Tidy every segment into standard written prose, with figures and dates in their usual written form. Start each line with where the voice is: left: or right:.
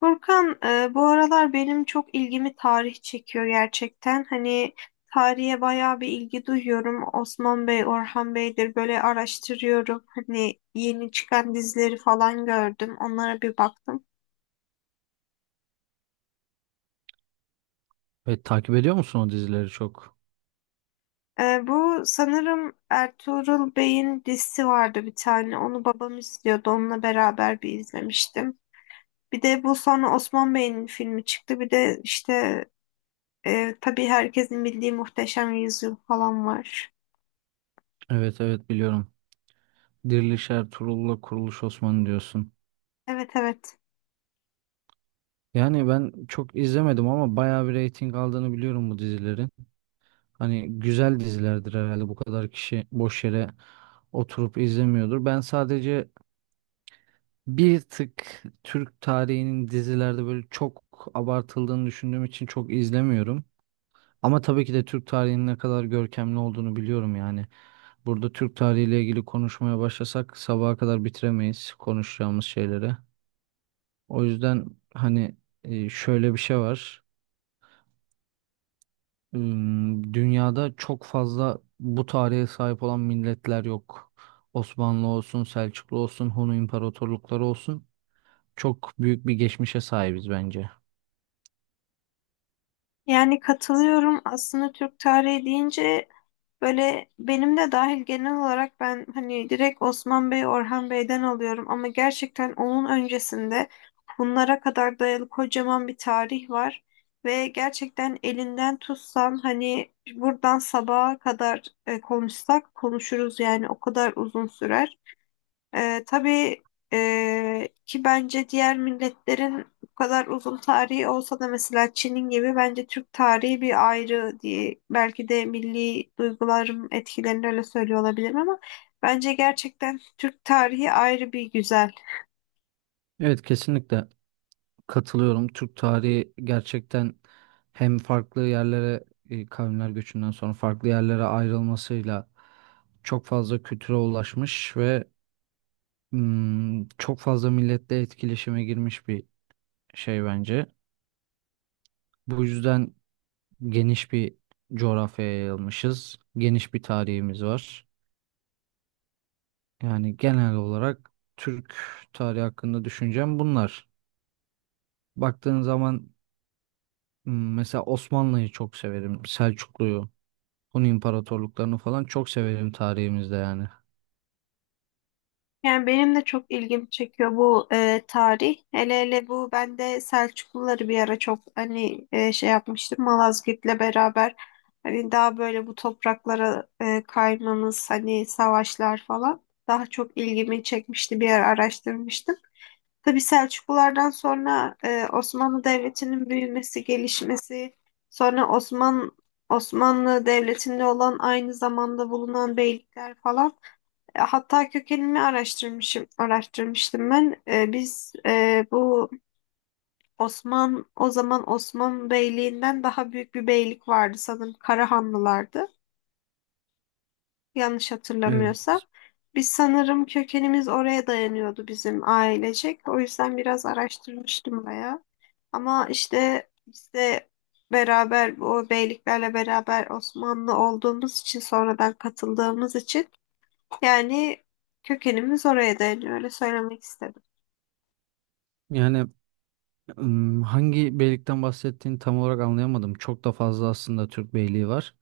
left: Furkan, bu aralar benim çok ilgimi tarih çekiyor gerçekten. Hani tarihe bayağı bir ilgi duyuyorum. Osman Bey, Orhan Bey'dir böyle araştırıyorum. Hani yeni çıkan dizileri falan gördüm. Onlara bir baktım.
right: Evet, takip ediyor musun o dizileri çok?
left: Bu sanırım Ertuğrul Bey'in dizisi vardı bir tane. Onu babam izliyordu. Onunla beraber bir izlemiştim. Bir de bu sonra Osman Bey'in filmi çıktı. Bir de işte tabii herkesin bildiği Muhteşem Yüzyıl falan var.
right: Evet, evet, biliyorum. Diriliş Ertuğrul'la Kuruluş Osman'ı diyorsun.
left: Evet, evet.
right: Yani ben çok izlemedim ama bayağı bir reyting aldığını biliyorum bu dizilerin. Hani güzel dizilerdir herhalde, bu kadar kişi boş yere oturup izlemiyordur. Ben sadece bir tık Türk tarihinin dizilerde böyle çok abartıldığını düşündüğüm için çok izlemiyorum. Ama tabii ki de Türk tarihinin ne kadar görkemli olduğunu biliyorum yani. Burada Türk tarihiyle ilgili konuşmaya başlasak sabaha kadar bitiremeyiz konuşacağımız şeyleri. O yüzden hani şöyle bir şey var. Dünyada çok fazla bu tarihe sahip olan milletler yok. Osmanlı olsun, Selçuklu olsun, Hun imparatorlukları olsun. Çok büyük bir geçmişe sahibiz bence.
left: Yani katılıyorum. Aslında Türk tarihi deyince böyle benim de dahil genel olarak ben hani direkt Osman Bey, Orhan Bey'den alıyorum ama gerçekten onun öncesinde bunlara kadar dayalı kocaman bir tarih var ve gerçekten elinden tutsan hani buradan sabaha kadar konuşsak konuşuruz yani o kadar uzun sürer. Tabii ki bence diğer milletlerin bu kadar uzun tarihi olsa da mesela Çin'in gibi bence Türk tarihi bir ayrı diye belki de milli duygularım etkilerini öyle söylüyor olabilirim ama bence gerçekten Türk tarihi ayrı bir güzel.
right: Evet, kesinlikle. Katılıyorum. Türk tarihi gerçekten hem farklı yerlere kavimler göçünden sonra farklı yerlere ayrılmasıyla çok fazla kültüre ulaşmış ve çok fazla milletle etkileşime girmiş bir şey bence. Bu yüzden geniş bir coğrafyaya yayılmışız. Geniş bir tarihimiz var. Yani genel olarak Türk tarihi hakkında düşüncem bunlar. Baktığın zaman mesela Osmanlı'yı çok severim. Selçuklu'yu. Hun imparatorluklarını falan çok severim tarihimizde yani.
left: Yani benim de çok ilgimi çekiyor bu tarih. Hele hele bu ben de Selçukluları bir ara çok hani şey yapmıştım Malazgirt'le beraber. Hani daha böyle bu topraklara kaymamız hani savaşlar falan daha çok ilgimi çekmişti bir ara araştırmıştım. Tabii Selçuklulardan sonra Osmanlı Devleti'nin büyümesi, gelişmesi, sonra Osmanlı Devleti'nde olan aynı zamanda bulunan beylikler falan. Hatta kökenini araştırmıştım ben. Biz bu Osman, o zaman Osman Beyliğinden daha büyük bir beylik vardı sanırım Karahanlılardı. Yanlış
right: Evet.
left: hatırlamıyorsam. Biz sanırım kökenimiz oraya dayanıyordu bizim ailecek. O yüzden biraz araştırmıştım bayağı. Ama işte biz de beraber bu beyliklerle beraber Osmanlı olduğumuz için sonradan katıldığımız için yani kökenimiz oraya dayanıyor. Öyle söylemek istedim.
right: Yani hangi beylikten bahsettiğini tam olarak anlayamadım. Çok da fazla aslında Türk beyliği var.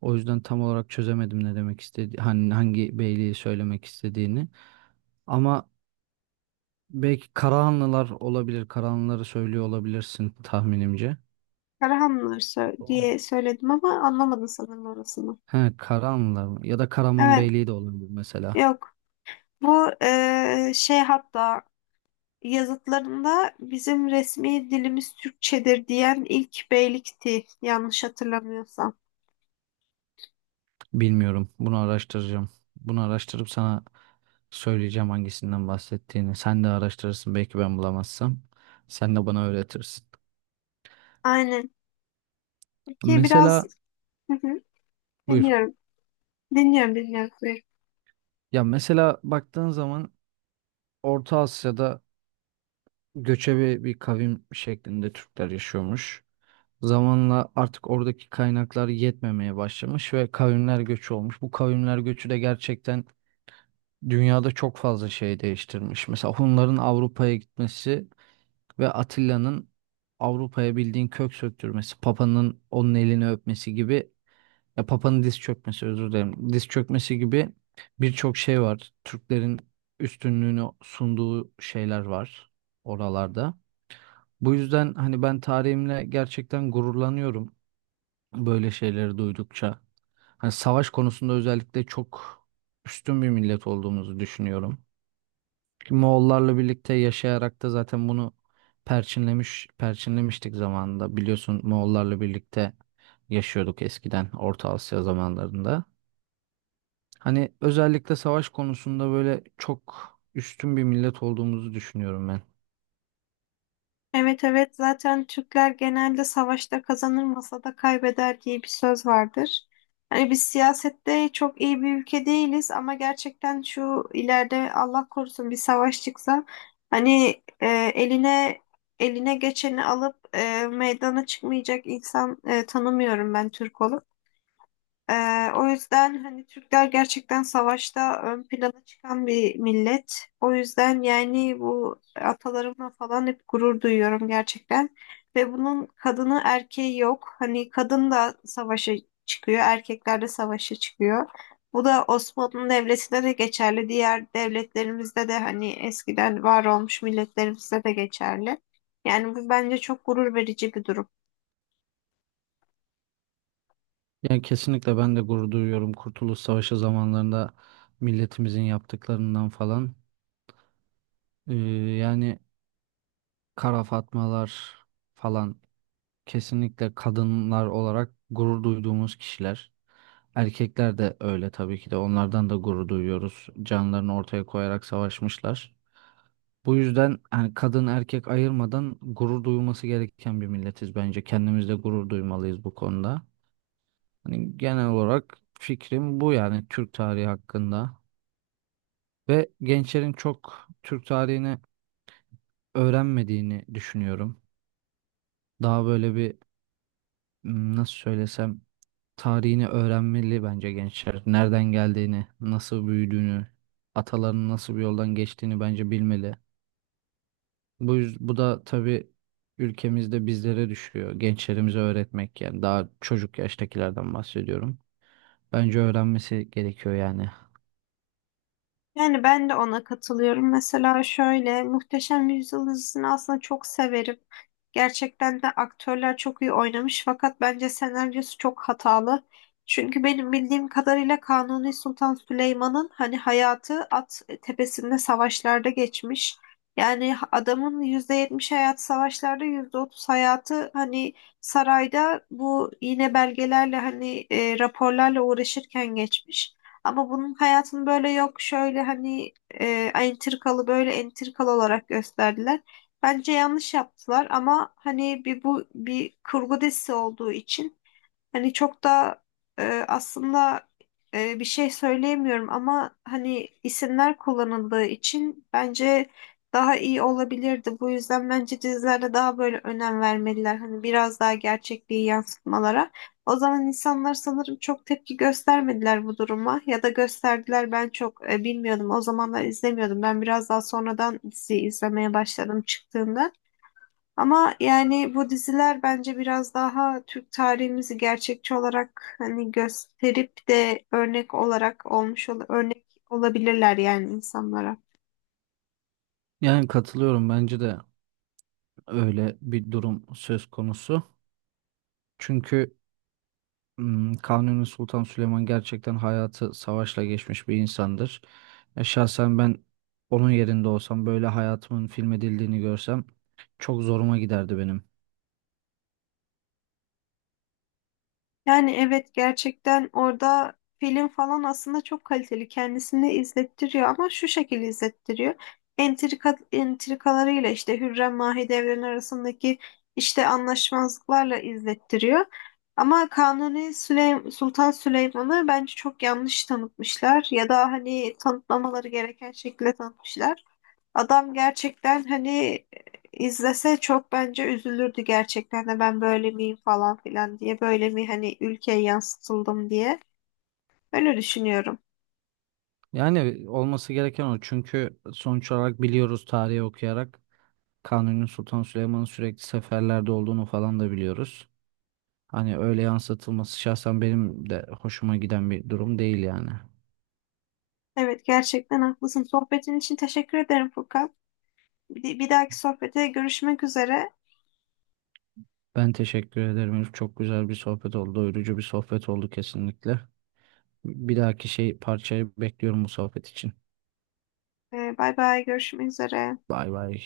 right: O yüzden tam olarak çözemedim ne demek istedi, hani hangi beyliği söylemek istediğini. Ama belki Karahanlılar olabilir. Karahanlıları söylüyor olabilirsin tahminimce.
left: Diye söyledim ama anlamadın sanırım orasını.
right: He, Karahanlılar mı? Ya da Karaman
left: Evet.
right: Beyliği de olabilir mesela.
left: Yok. Bu şey hatta yazıtlarında bizim resmi dilimiz Türkçedir diyen ilk beylikti. Yanlış hatırlamıyorsam.
right: Bilmiyorum. Bunu araştıracağım. Bunu araştırıp sana söyleyeceğim hangisinden bahsettiğini. Sen de araştırırsın belki ben bulamazsam. Sen de bana öğretirsin.
left: Aynen. Peki biraz.
right: Mesela
left: Hı hı,
right: buyur.
left: dinliyorum. Dinliyorum.
right: Ya mesela baktığın zaman Orta Asya'da göçebe bir kavim şeklinde Türkler yaşıyormuş. Zamanla artık oradaki kaynaklar yetmemeye başlamış ve kavimler göçü olmuş. Bu kavimler göçü de gerçekten dünyada çok fazla şey değiştirmiş. Mesela Hunların Avrupa'ya gitmesi ve Atilla'nın Avrupa'ya bildiğin kök söktürmesi, Papa'nın onun elini öpmesi gibi, ya Papa'nın diz çökmesi, özür dilerim. Diz çökmesi gibi birçok şey var. Türklerin üstünlüğünü sunduğu şeyler var oralarda. Bu yüzden hani ben tarihimle gerçekten gururlanıyorum böyle şeyleri duydukça. Hani savaş konusunda özellikle çok üstün bir millet olduğumuzu düşünüyorum. Ki Moğollarla birlikte yaşayarak da zaten bunu perçinlemiştik zamanında. Biliyorsun, Moğollarla birlikte yaşıyorduk eskiden Orta Asya zamanlarında. Hani özellikle savaş konusunda böyle çok üstün bir millet olduğumuzu düşünüyorum ben.
left: Evet, evet, zaten Türkler genelde savaşta kazanır masada kaybeder diye bir söz vardır. Hani biz siyasette çok iyi bir ülke değiliz ama gerçekten şu ileride Allah korusun bir savaş çıksa hani eline eline geçeni alıp meydana çıkmayacak insan tanımıyorum ben Türk olup. O yüzden hani Türkler gerçekten savaşta ön plana çıkan bir millet. O yüzden yani bu atalarımla falan hep gurur duyuyorum gerçekten. Ve bunun kadını erkeği yok. Hani kadın da savaşa çıkıyor, erkekler de savaşa çıkıyor. Bu da Osmanlı Devleti'nde de geçerli. Diğer devletlerimizde de hani eskiden var olmuş milletlerimizde de geçerli. Yani bu bence çok gurur verici bir durum.
right: Yani kesinlikle ben de gurur duyuyorum Kurtuluş Savaşı zamanlarında milletimizin yaptıklarından falan. Ee, yani kara fatmalar falan kesinlikle kadınlar olarak gurur duyduğumuz kişiler. Erkekler de öyle tabii ki de, onlardan da gurur duyuyoruz. Canlarını ortaya koyarak savaşmışlar. Bu yüzden hani kadın erkek ayırmadan gurur duyulması gereken bir milletiz bence. Kendimizde gurur duymalıyız bu konuda. Hani genel olarak fikrim bu yani Türk tarihi hakkında, ve gençlerin çok Türk tarihini öğrenmediğini düşünüyorum. Daha böyle bir, nasıl söylesem, tarihini öğrenmeli bence gençler. Nereden geldiğini, nasıl büyüdüğünü, atalarının nasıl bir yoldan geçtiğini bence bilmeli. Bu da tabii ülkemizde bizlere düşüyor. Gençlerimize öğretmek, yani daha çocuk yaştakilerden bahsediyorum. Bence öğrenmesi gerekiyor yani.
left: Yani ben de ona katılıyorum. Mesela şöyle Muhteşem Yüzyıl dizisini aslında çok severim. Gerçekten de aktörler çok iyi oynamış fakat bence senaryosu çok hatalı. Çünkü benim bildiğim kadarıyla Kanuni Sultan Süleyman'ın hani hayatı at tepesinde savaşlarda geçmiş. Yani adamın %70 hayatı savaşlarda, %30 hayatı hani sarayda bu yine belgelerle hani raporlarla uğraşırken geçmiş. Ama bunun hayatını böyle yok şöyle hani böyle entrikalı olarak gösterdiler. Bence yanlış yaptılar ama hani bu bir kurgu dizisi olduğu için hani çok da aslında bir şey söyleyemiyorum ama hani isimler kullanıldığı için bence daha iyi olabilirdi. Bu yüzden bence dizilerde daha böyle önem vermeliler. Hani biraz daha gerçekliği yansıtmalara. O zaman insanlar sanırım çok tepki göstermediler bu duruma ya da gösterdiler ben çok bilmiyordum. O zamanlar izlemiyordum. Ben biraz daha sonradan diziyi izlemeye başladım çıktığında. Ama yani bu diziler bence biraz daha Türk tarihimizi gerçekçi olarak hani gösterip de örnek olarak olmuş ol örnek olabilirler yani insanlara.
right: Yani katılıyorum, bence de öyle bir durum söz konusu. Çünkü Kanuni Sultan Süleyman gerçekten hayatı savaşla geçmiş bir insandır. Şahsen ben onun yerinde olsam, böyle hayatımın filmedildiğini görsem çok zoruma giderdi benim.
left: Yani evet, gerçekten orada film falan aslında çok kaliteli. Kendisini izlettiriyor ama şu şekilde izlettiriyor. Entrika, entrikalarıyla işte Hürrem Mahidevran arasındaki işte anlaşmazlıklarla izlettiriyor. Ama Kanuni Süleym Sultan Süleyman'ı bence çok yanlış tanıtmışlar ya da hani tanıtmamaları gereken şekilde tanıtmışlar. Adam gerçekten hani izlese çok bence üzülürdü gerçekten de ben böyle miyim falan filan diye böyle mi hani ülkeye yansıtıldım diye öyle düşünüyorum.
right: Yani olması gereken o, çünkü sonuç olarak biliyoruz tarihi okuyarak Kanuni Sultan Süleyman'ın sürekli seferlerde olduğunu falan da biliyoruz. Hani öyle yansıtılması şahsen benim de hoşuma giden bir durum değil yani.
left: Evet, gerçekten haklısın. Sohbetin için teşekkür ederim Furkan. Bir dahaki sohbete görüşmek üzere.
right: Ben teşekkür ederim, Elif. Çok güzel bir sohbet oldu. Doyurucu bir sohbet oldu kesinlikle. Bir dahaki şey parçayı bekliyorum bu sohbet için.
left: Bay bay, görüşmek üzere.
right: Bay bay.